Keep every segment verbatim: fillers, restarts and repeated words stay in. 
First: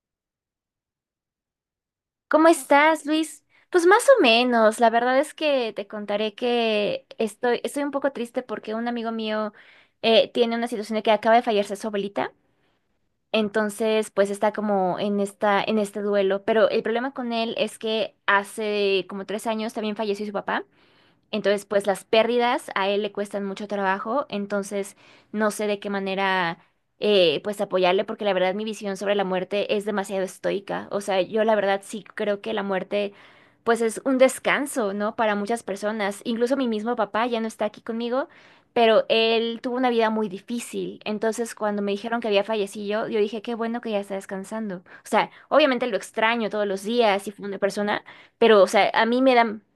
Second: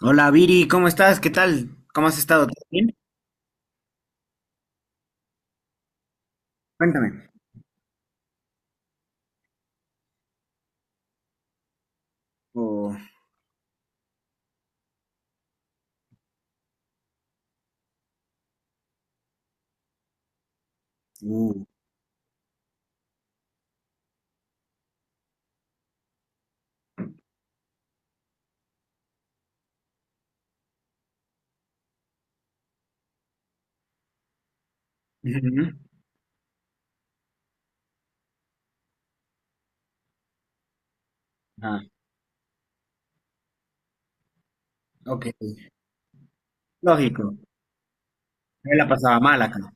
Hola Viri, ¿cómo estás? ¿Qué tal? ¿Cómo has estado? ¿Cómo ¿Todo bien? estás, Luis? Pues más o menos, la verdad es que te contaré que Cuéntame. estoy, estoy un poco triste porque un amigo mío eh, tiene una situación de que acaba de fallarse su abuelita, Oh, entonces pues está como en esta, en este duelo, pero el problema con él es que hace como tres años también falleció su papá. Entonces, uh, pues las pérdidas a él le cuestan mucho trabajo, entonces no sé de qué manera eh, pues apoyarle, porque la verdad mi visión sobre la muerte es demasiado estoica. O sea, yo la verdad sí creo que la muerte pues es un descanso, ¿no? Para muchas ujú. personas. Incluso mi mismo papá ya no está aquí conmigo, pero él tuvo una vida muy difícil. Entonces, Ah, cuando me dijeron que había fallecido, yo dije, qué bueno que ya está descansando. O ok. sea, obviamente lo extraño todos los días y Lógico. fue una persona, pero o Me la sea, a pasaba mí me mal da... acá.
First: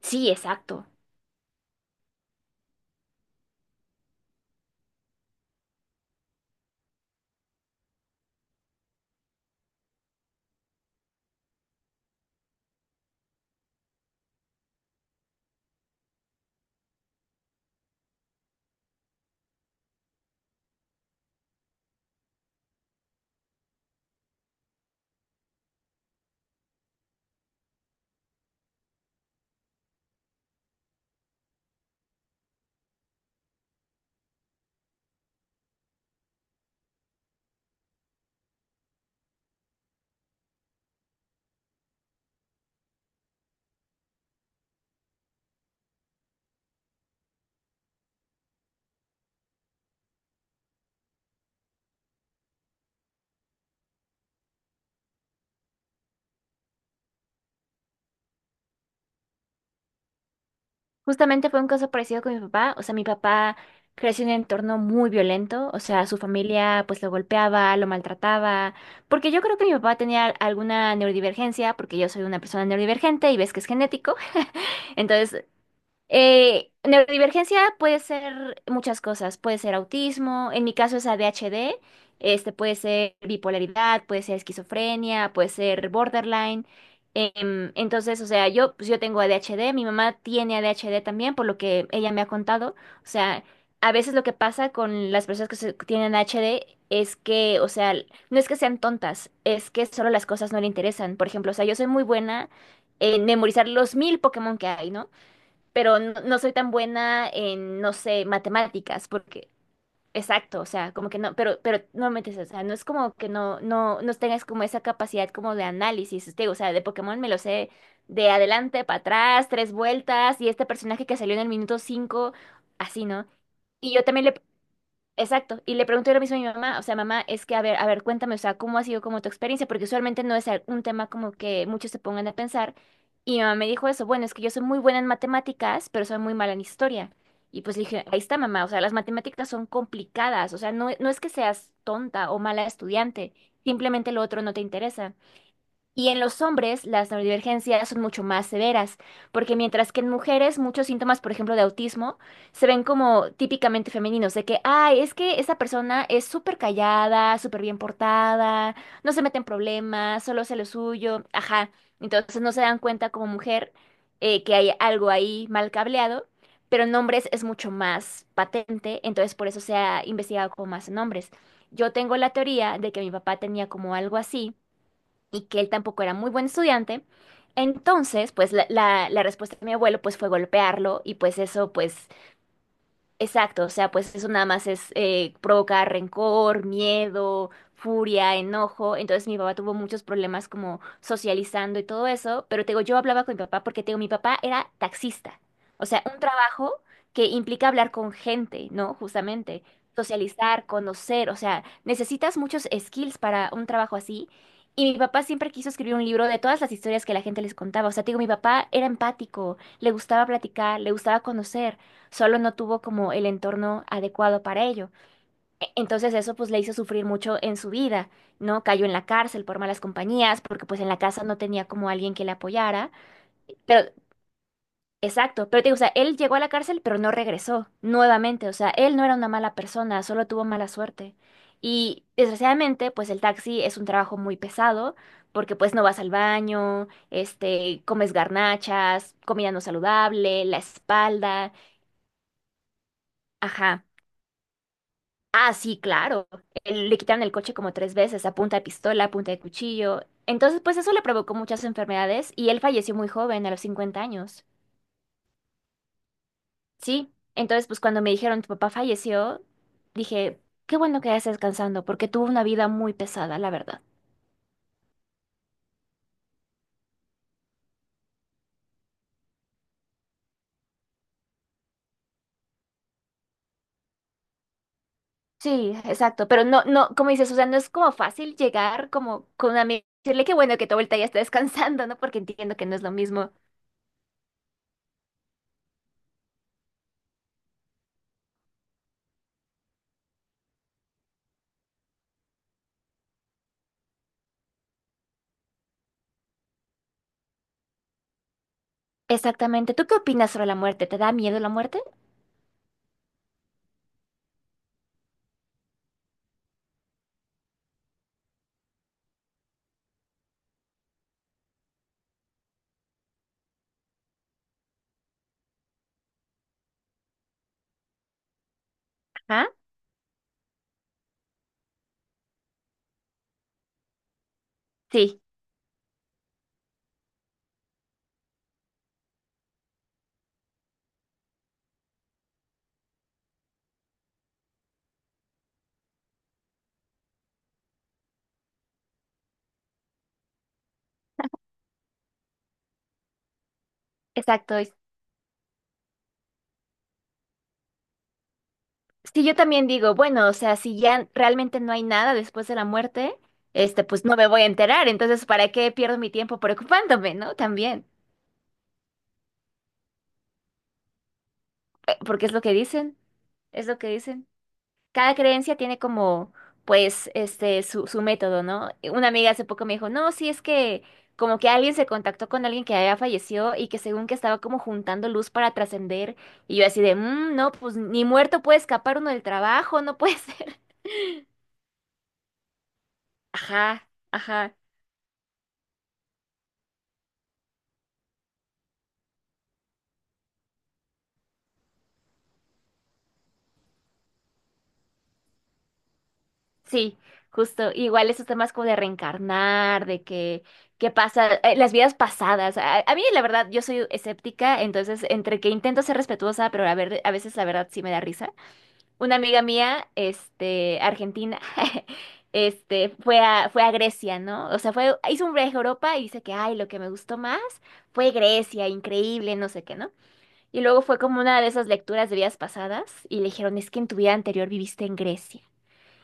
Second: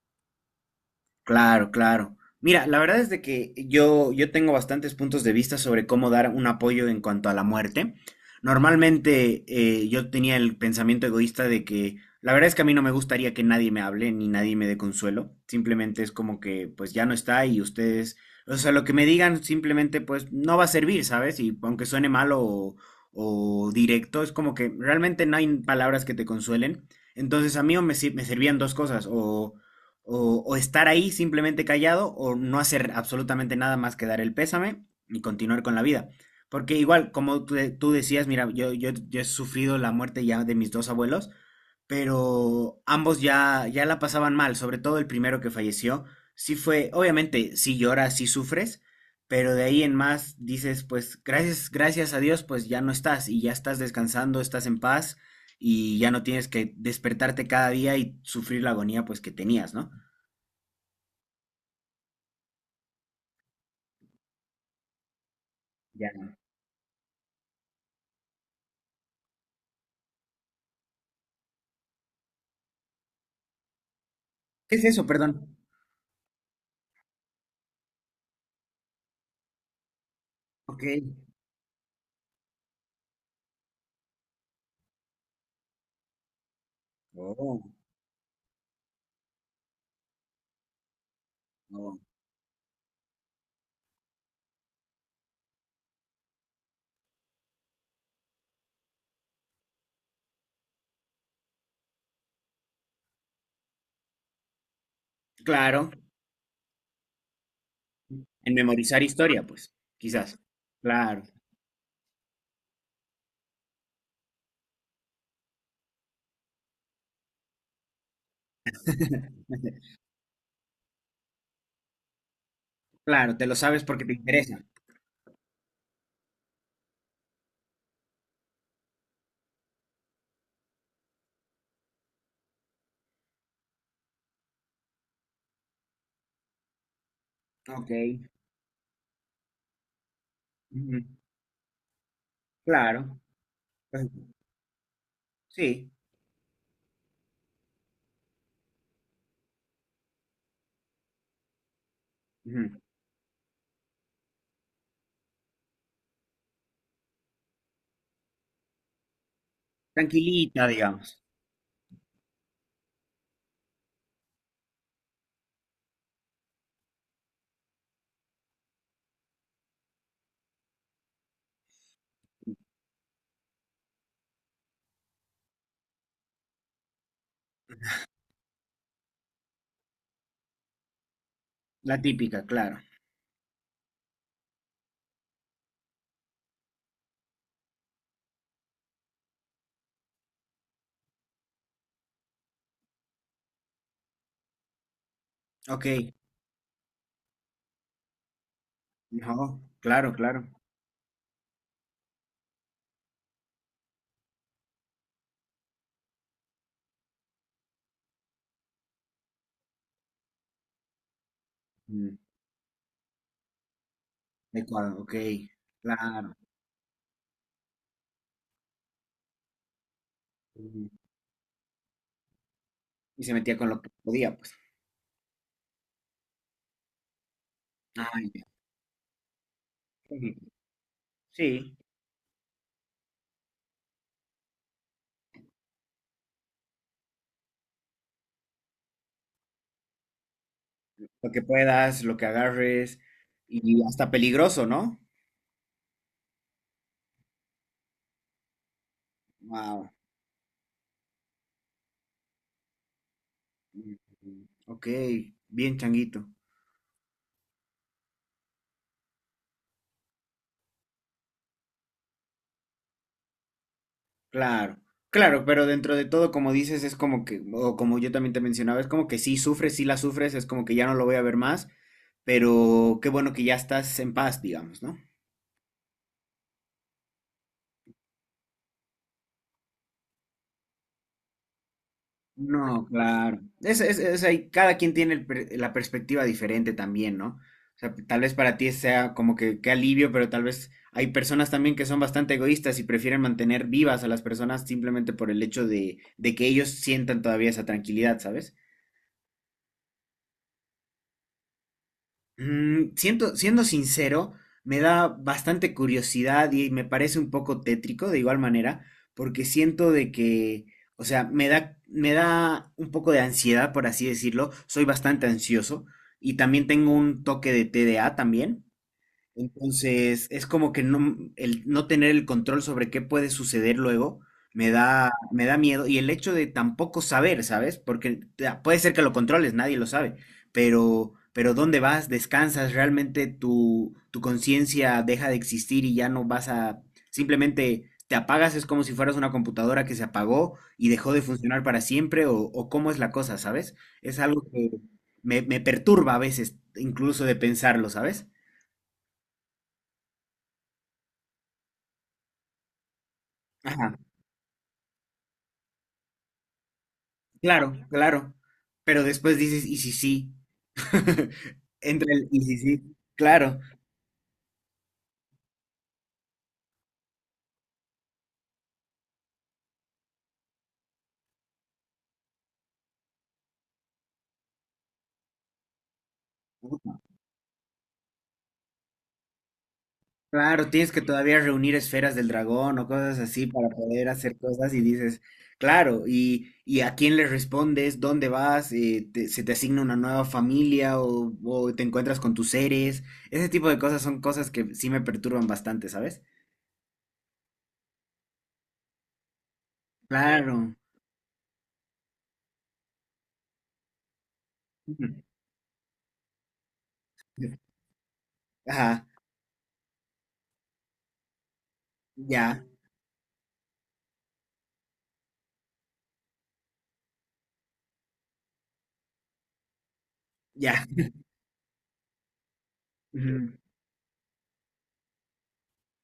Sí, exacto. Claro, claro. Mira, la verdad es de que yo, yo tengo bastantes puntos de vista sobre cómo dar un apoyo en cuanto a la muerte. Normalmente eh, yo tenía el pensamiento egoísta de que la verdad es que a mí no me gustaría que nadie me hable ni nadie me dé consuelo. Simplemente es como que pues ya no está y ustedes, o sea, lo que me digan simplemente pues no va a servir, ¿sabes? Y aunque suene malo o, o directo, es como que realmente no hay palabras que te consuelen. Entonces a mí o me, sir- me servían dos cosas, o o, o estar ahí simplemente callado o no hacer absolutamente nada más que dar el pésame y continuar con la vida. Porque igual, como tú, de- tú decías, mira, yo, yo, yo he sufrido la muerte ya de mis dos abuelos, pero ambos ya, ya la pasaban mal, sobre todo el primero que falleció. Sí fue, obviamente, sí lloras, sí sufres, pero de ahí en más dices, pues gracias, gracias a Dios, pues ya no estás y ya estás descansando, estás en paz y ya no tienes que despertarte cada día y sufrir la agonía pues que tenías, ¿no? Justamente fue un caso parecido con mi papá. O sea, mi papá creció en un entorno muy violento. O sea, su Ya. familia pues lo golpeaba, lo maltrataba. Porque yo creo que mi papá tenía alguna neurodivergencia, porque yo soy una persona neurodivergente y ves que es genético. ¿Qué es eso? Entonces, Perdón. eh, neurodivergencia puede ser muchas cosas, puede ser autismo, en mi Ok. caso es A D H D, este puede ser bipolaridad, puede ser esquizofrenia, puede ser borderline. Oh, em, Entonces, o sea, yo pues yo tengo A D H D, mi mamá tiene A D H D también, por lo que oh. ella me ha contado. O sea, a veces lo que pasa con las personas que se- que tienen A D H D es que, o sea, no es que sean tontas, es que solo las cosas no le interesan. Por ejemplo, o sea, yo soy muy buena en memorizar los mil Pokémon que hay, ¿no? Claro. Pero no, no soy tan buena en, no sé, En memorizar matemáticas, historia, porque, pues. Quizás. exacto, o sea, como que Claro. no, pero, pero no me metes, o sea, no es como que no, no, no tengas como esa capacidad como de análisis, te digo, o sea, de Pokémon me lo sé de adelante para atrás, tres vueltas, y este personaje que salió en el minuto cinco, así, ¿no? Claro, te lo sabes Y yo porque te también le, interesa. exacto, y le pregunté lo mismo a mi mamá, o sea, mamá, es que, a ver, a ver, cuéntame, o sea, ¿cómo ha sido como tu experiencia? Porque usualmente no es al- un tema como que muchos se pongan a pensar, y mi mamá me dijo eso, bueno, es que yo soy muy buena en matemáticas, pero soy muy mala en historia, y pues le Ok. dije, ahí está, mamá, o sea, las matemáticas son complicadas, o sea, no, Ujú. no es que seas tonta o mala Claro. estudiante, Pues, simplemente lo otro no te interesa. sí. Y en los hombres, las neurodivergencias son mucho más severas, porque mientras que en mujeres muchos síntomas, por ejemplo, de autismo, se Ujú. ven como típicamente femeninos, de que, ay, es que esa persona es súper callada, súper bien portada, no se mete en problemas, solo hace lo Tranquilita, digamos. suyo, ajá. Entonces no se dan cuenta como mujer eh, que hay algo ahí mal cableado, pero en hombres es mucho más patente, entonces por eso se ha investigado como más en hombres. Yo tengo la teoría de que mi papá tenía como algo así y que él tampoco era muy buen estudiante. Entonces, pues la, la- la respuesta de mi abuelo pues fue golpearlo y pues eso La pues típica, claro. exacto, o sea, pues eso nada más es eh, provocar rencor, miedo, furia, enojo. Entonces mi papá tuvo muchos problemas como socializando y todo eso, pero te digo, yo hablaba con mi papá porque te digo, mi papá era taxista, Ok. o sea, un trabajo que implica hablar con gente, ¿no? No, Justamente, claro, claro. socializar, conocer, o sea, necesitas muchos skills para un trabajo así. Y mi papá siempre quiso escribir un libro de todas las historias que la gente les contaba. O sea, te digo, mi papá era empático, le gustaba platicar, le gustaba conocer, Mm, solo no tuvo como el entorno adecuado de para ello. cuadro, ok. E- Entonces eso Claro. pues le hizo sufrir mucho en su vida, ¿no? Cayó en la cárcel por malas compañías, porque pues en Ujú. la casa no tenía como alguien que le apoyara, Y se metía con lo pero... que podía, pues. Exacto, pero te digo, o sea, él llegó a la cárcel, pero no regresó Ah, ya. nuevamente, o sea, él no era una mala persona, solo tuvo Ujú. mala suerte. Sí. Y desgraciadamente, pues el taxi es un trabajo muy pesado, porque pues no vas al baño, este, comes garnachas, comida no saludable, la Lo que espalda, puedas, lo que agarres. Y ajá. hasta peligroso, ¿no? Ah, sí, claro. Él- Le quitaron el coche como tres veces, a punta de pistola, a punta de Wow. cuchillo. Entonces, pues eso le provocó muchas enfermedades y él falleció muy joven, a los cincuenta años. Ok, bien changuito. Sí, entonces, pues cuando me dijeron tu papá falleció, dije, qué bueno que ya estés descansando, porque tuvo una vida muy pesada, la verdad. Claro, claro, pero dentro de todo, como dices, es como que, o como yo también te mencionaba, es como que sí sufres, sí la sufres, es como que ya no lo voy a ver más, pero qué bueno que ya estás en paz, digamos, ¿no? Sí, exacto, pero no, no, como dices, o sea, no es como fácil llegar como con una amiga y decirle qué bueno que tu vuelta ya está descansando, ¿no? Porque entiendo que no es No, lo mismo. claro. Es, es, es ahí, cada quien tiene el per- la perspectiva diferente también, ¿no? O sea, tal vez para ti sea como que qué alivio, pero tal vez hay personas también que son bastante egoístas y prefieren mantener vivas a las personas simplemente por el hecho de, de que ellos sientan todavía esa tranquilidad, ¿sabes? Exactamente. ¿Tú qué opinas sobre la muerte? ¿Te da miedo la muerte? Mm, siento- siendo sincero, me da bastante curiosidad y me parece un poco tétrico de igual manera, porque siento de que, o sea, me da, me da un poco de ansiedad, por así decirlo. Soy bastante ansioso y también tengo un toque de T D A también. Ajá. Entonces, es como que no, el no tener el control sobre qué puede suceder luego me da, Sí, me da miedo. Y el hecho de tampoco saber, ¿sabes? Porque te- puede ser que lo controles, nadie lo sabe. Pero, pero ¿dónde vas? ¿Descansas? ¿Realmente tu, tu conciencia deja de existir y ya no vas a... Simplemente te apagas, es como si fueras una computadora que se apagó y dejó de funcionar para siempre o, o cómo es la cosa, ¿sabes? Es algo exacto. que me, me perturba a veces, incluso de pensarlo, ¿sabes? Sí, yo también digo, bueno, o sea, si ya realmente no hay nada después de la muerte, este, Ajá. pues no me voy a enterar, entonces, ¿para qué pierdo mi tiempo preocupándome, no? Claro, También, claro. Pero después dices, ¿y si sí? Eh, entre porque el, es lo ¿y que si dicen, sí? Claro, es lo que dicen. Cada creencia tiene como, pues, este, su, su método, ¿no? Una amiga hace poco me dijo, no, sí, es que como que alguien se contactó con alguien que había fallecido y que según que estaba como juntando luz para trascender, y yo así de, "Mm, no, pues ni muerto puede escapar uno del trabajo, no puede ser." claro, tienes que todavía reunir esferas del dragón o cosas así para Ajá, poder hacer ajá. cosas y dices, claro, y, y a quién le respondes, dónde vas. Eh, te- se te asigna una nueva familia o, o te encuentras con tus seres. Ese tipo de cosas son cosas que sí me perturban bastante, ¿sabes? Sí, justo. Igual esos temas como de reencarnar, de que, Claro. qué pasa, eh, las vidas pasadas. A, a mí, la verdad, yo soy escéptica, entonces Ujú. entre que intento ser respetuosa, pero a ver, a veces la verdad sí me da risa. Ajá, Una amiga mía, este, argentina, ya, este, fue a, fue a Grecia, ¿no? O sea, fue, hizo un viaje a Europa y dice que, ay, lo que me gustó más fue Grecia, increíble, no sé qué, ¿no? Y luego ya. fue como una de esas lecturas de vidas pasadas y le dijeron, Ujú. es que en tu vida anterior viviste en Grecia.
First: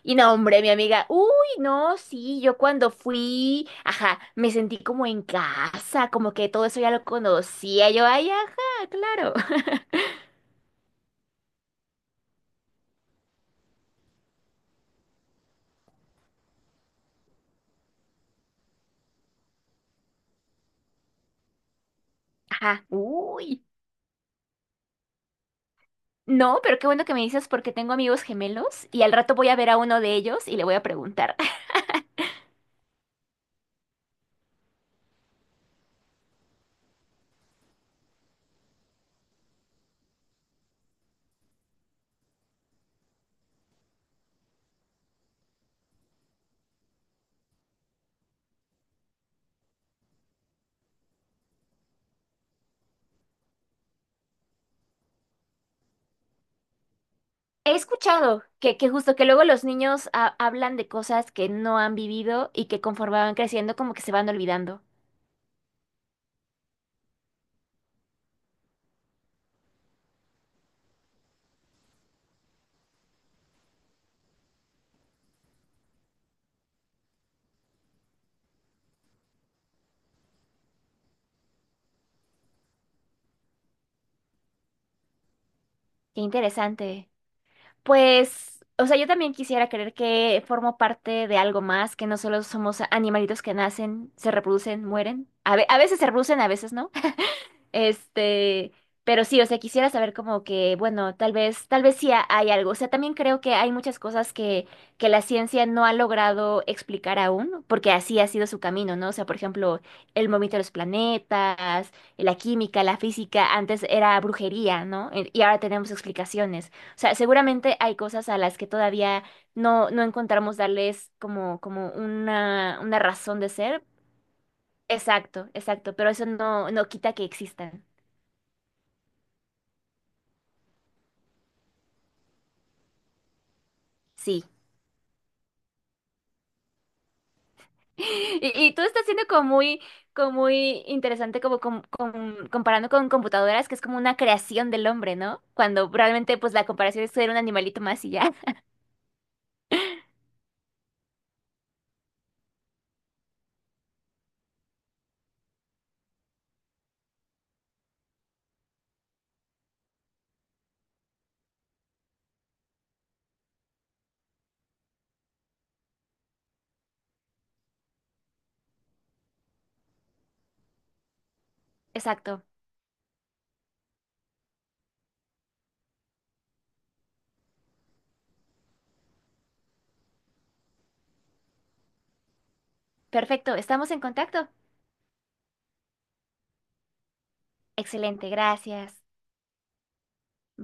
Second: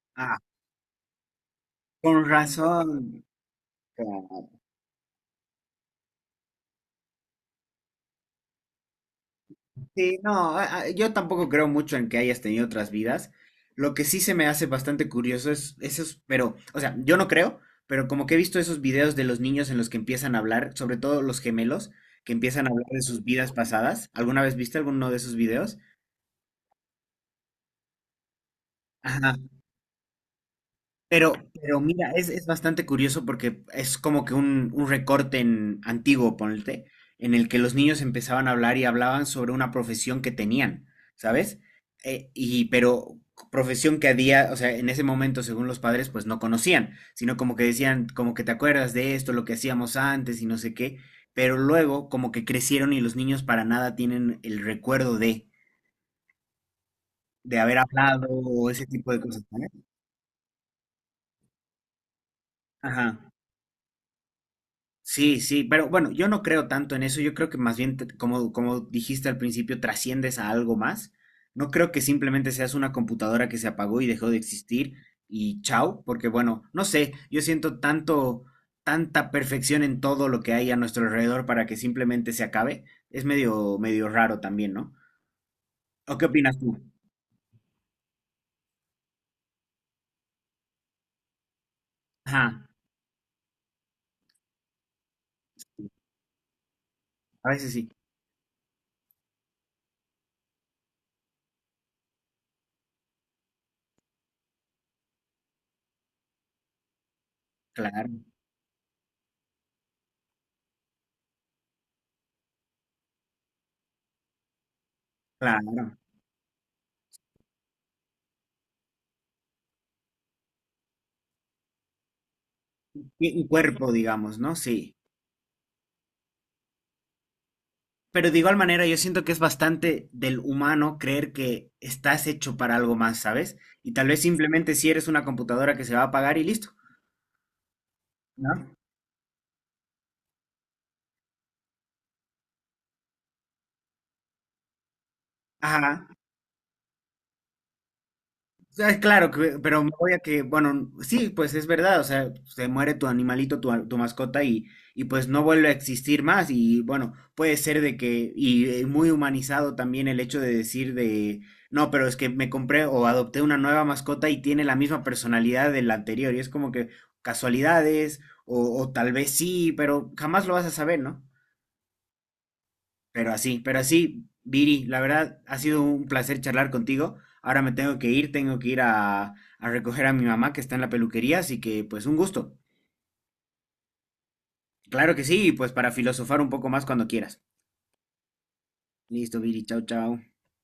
Y no, Ah, hombre, mi amiga, uy, no, con sí, yo cuando razón. fui, ajá, Claro. me sentí como en casa, como que todo eso ya lo conocía, yo, ay, ajá, claro, Sí, no, a- a- yo tampoco creo mucho en que hayas tenido otras vidas. Lo que sí se me hace bastante curioso es esos, pero, o sea, yo no creo, pero como que he visto esos videos de los niños en los que empiezan a hablar, sobre todo los gemelos, que empiezan a ajá, hablar de sus vidas uy. pasadas. ¿Alguna vez viste alguno de esos videos? No, pero qué bueno que me dices porque tengo amigos gemelos y al rato Ajá. voy a ver a uno de ellos y le voy a Pero, preguntar. pero mira, es, es bastante curioso porque es como que un, un recorte en, antiguo, ponte, en el que los niños empezaban a hablar y hablaban sobre una profesión que tenían, ¿sabes? Eh, y pero profesión que a día, o sea, en ese momento, según los padres, pues no conocían, sino como que decían, como que te acuerdas de esto, lo que hacíamos antes y no sé qué, pero luego como que crecieron y los niños para nada tienen el recuerdo de, de He haber hablado escuchado o que, ese que tipo justo de que cosas, luego los ¿sabes? niños ha- hablan de cosas que no han vivido y que Ajá. conforme van creciendo como que se van olvidando. Sí, sí, pero bueno, yo no creo tanto en eso, yo creo que más bien, te- como, como dijiste al principio, trasciendes a algo más. No creo que simplemente seas una computadora que se apagó y dejó de existir y chao, porque bueno, no sé, yo siento tanto, tanta perfección en todo lo que hay a nuestro alrededor para que simplemente se acabe. Es medio, medio raro también, ¿no? ¿O Qué qué opinas tú? interesante. Pues, o sea, yo también quisiera creer que formo parte de algo más, que no solo Ajá, somos animalitos que nacen, se reproducen, mueren. A ve- a veces se reproducen, a veces no. a veces sí, Este, pero sí, o sea, quisiera saber como que, bueno, tal vez, tal vez sí ha- hay algo. O sea, también creo que hay muchas cosas que, que la ciencia no ha logrado explicar aún, porque claro, así ha sido su camino, ¿no? O sea, por ejemplo, el movimiento de los planetas, la química, la física, antes era brujería, ¿no? Y y ahora tenemos claro. explicaciones. O sea, seguramente hay cosas a las que todavía no, no encontramos darles como, como una, una Y razón un de ser. cuerpo, digamos, ¿no? Sí. Exacto, exacto, pero eso no, no quita que existan. Pero de igual manera, yo siento que es bastante del humano creer que estás hecho para algo más, ¿sabes? Y tal vez Sí. simplemente si eres una computadora que se va a apagar y listo, Y, y ¿no? todo está siendo como muy, como muy interesante, como com- com- comparando con computadoras, que es como una creación del hombre, ¿no? Cuando Ajá. realmente, pues la comparación es ser un animalito más y ya. Sea, claro, que- pero me voy a que, bueno, sí, pues es verdad, o sea, se muere tu animalito, tu, a- tu mascota y, y pues no vuelve a existir más y bueno, puede ser de que, y eh, muy humanizado también el hecho de decir de, no, pero es que me compré o adopté una nueva mascota y tiene la misma personalidad de la anterior y es como que casualidades o, o tal vez sí, pero jamás lo vas a saber, ¿no? Exacto. Pero así, pero así, Viri, la verdad ha sido un placer charlar contigo. Ahora me tengo que ir, tengo que ir a, a recoger a mi mamá que está en la peluquería, así que pues un gusto. Perfecto. Estamos en contacto. Claro que sí, y pues para filosofar un poco más cuando quieras. Excelente. Gracias. Listo, Viri, chao, chao.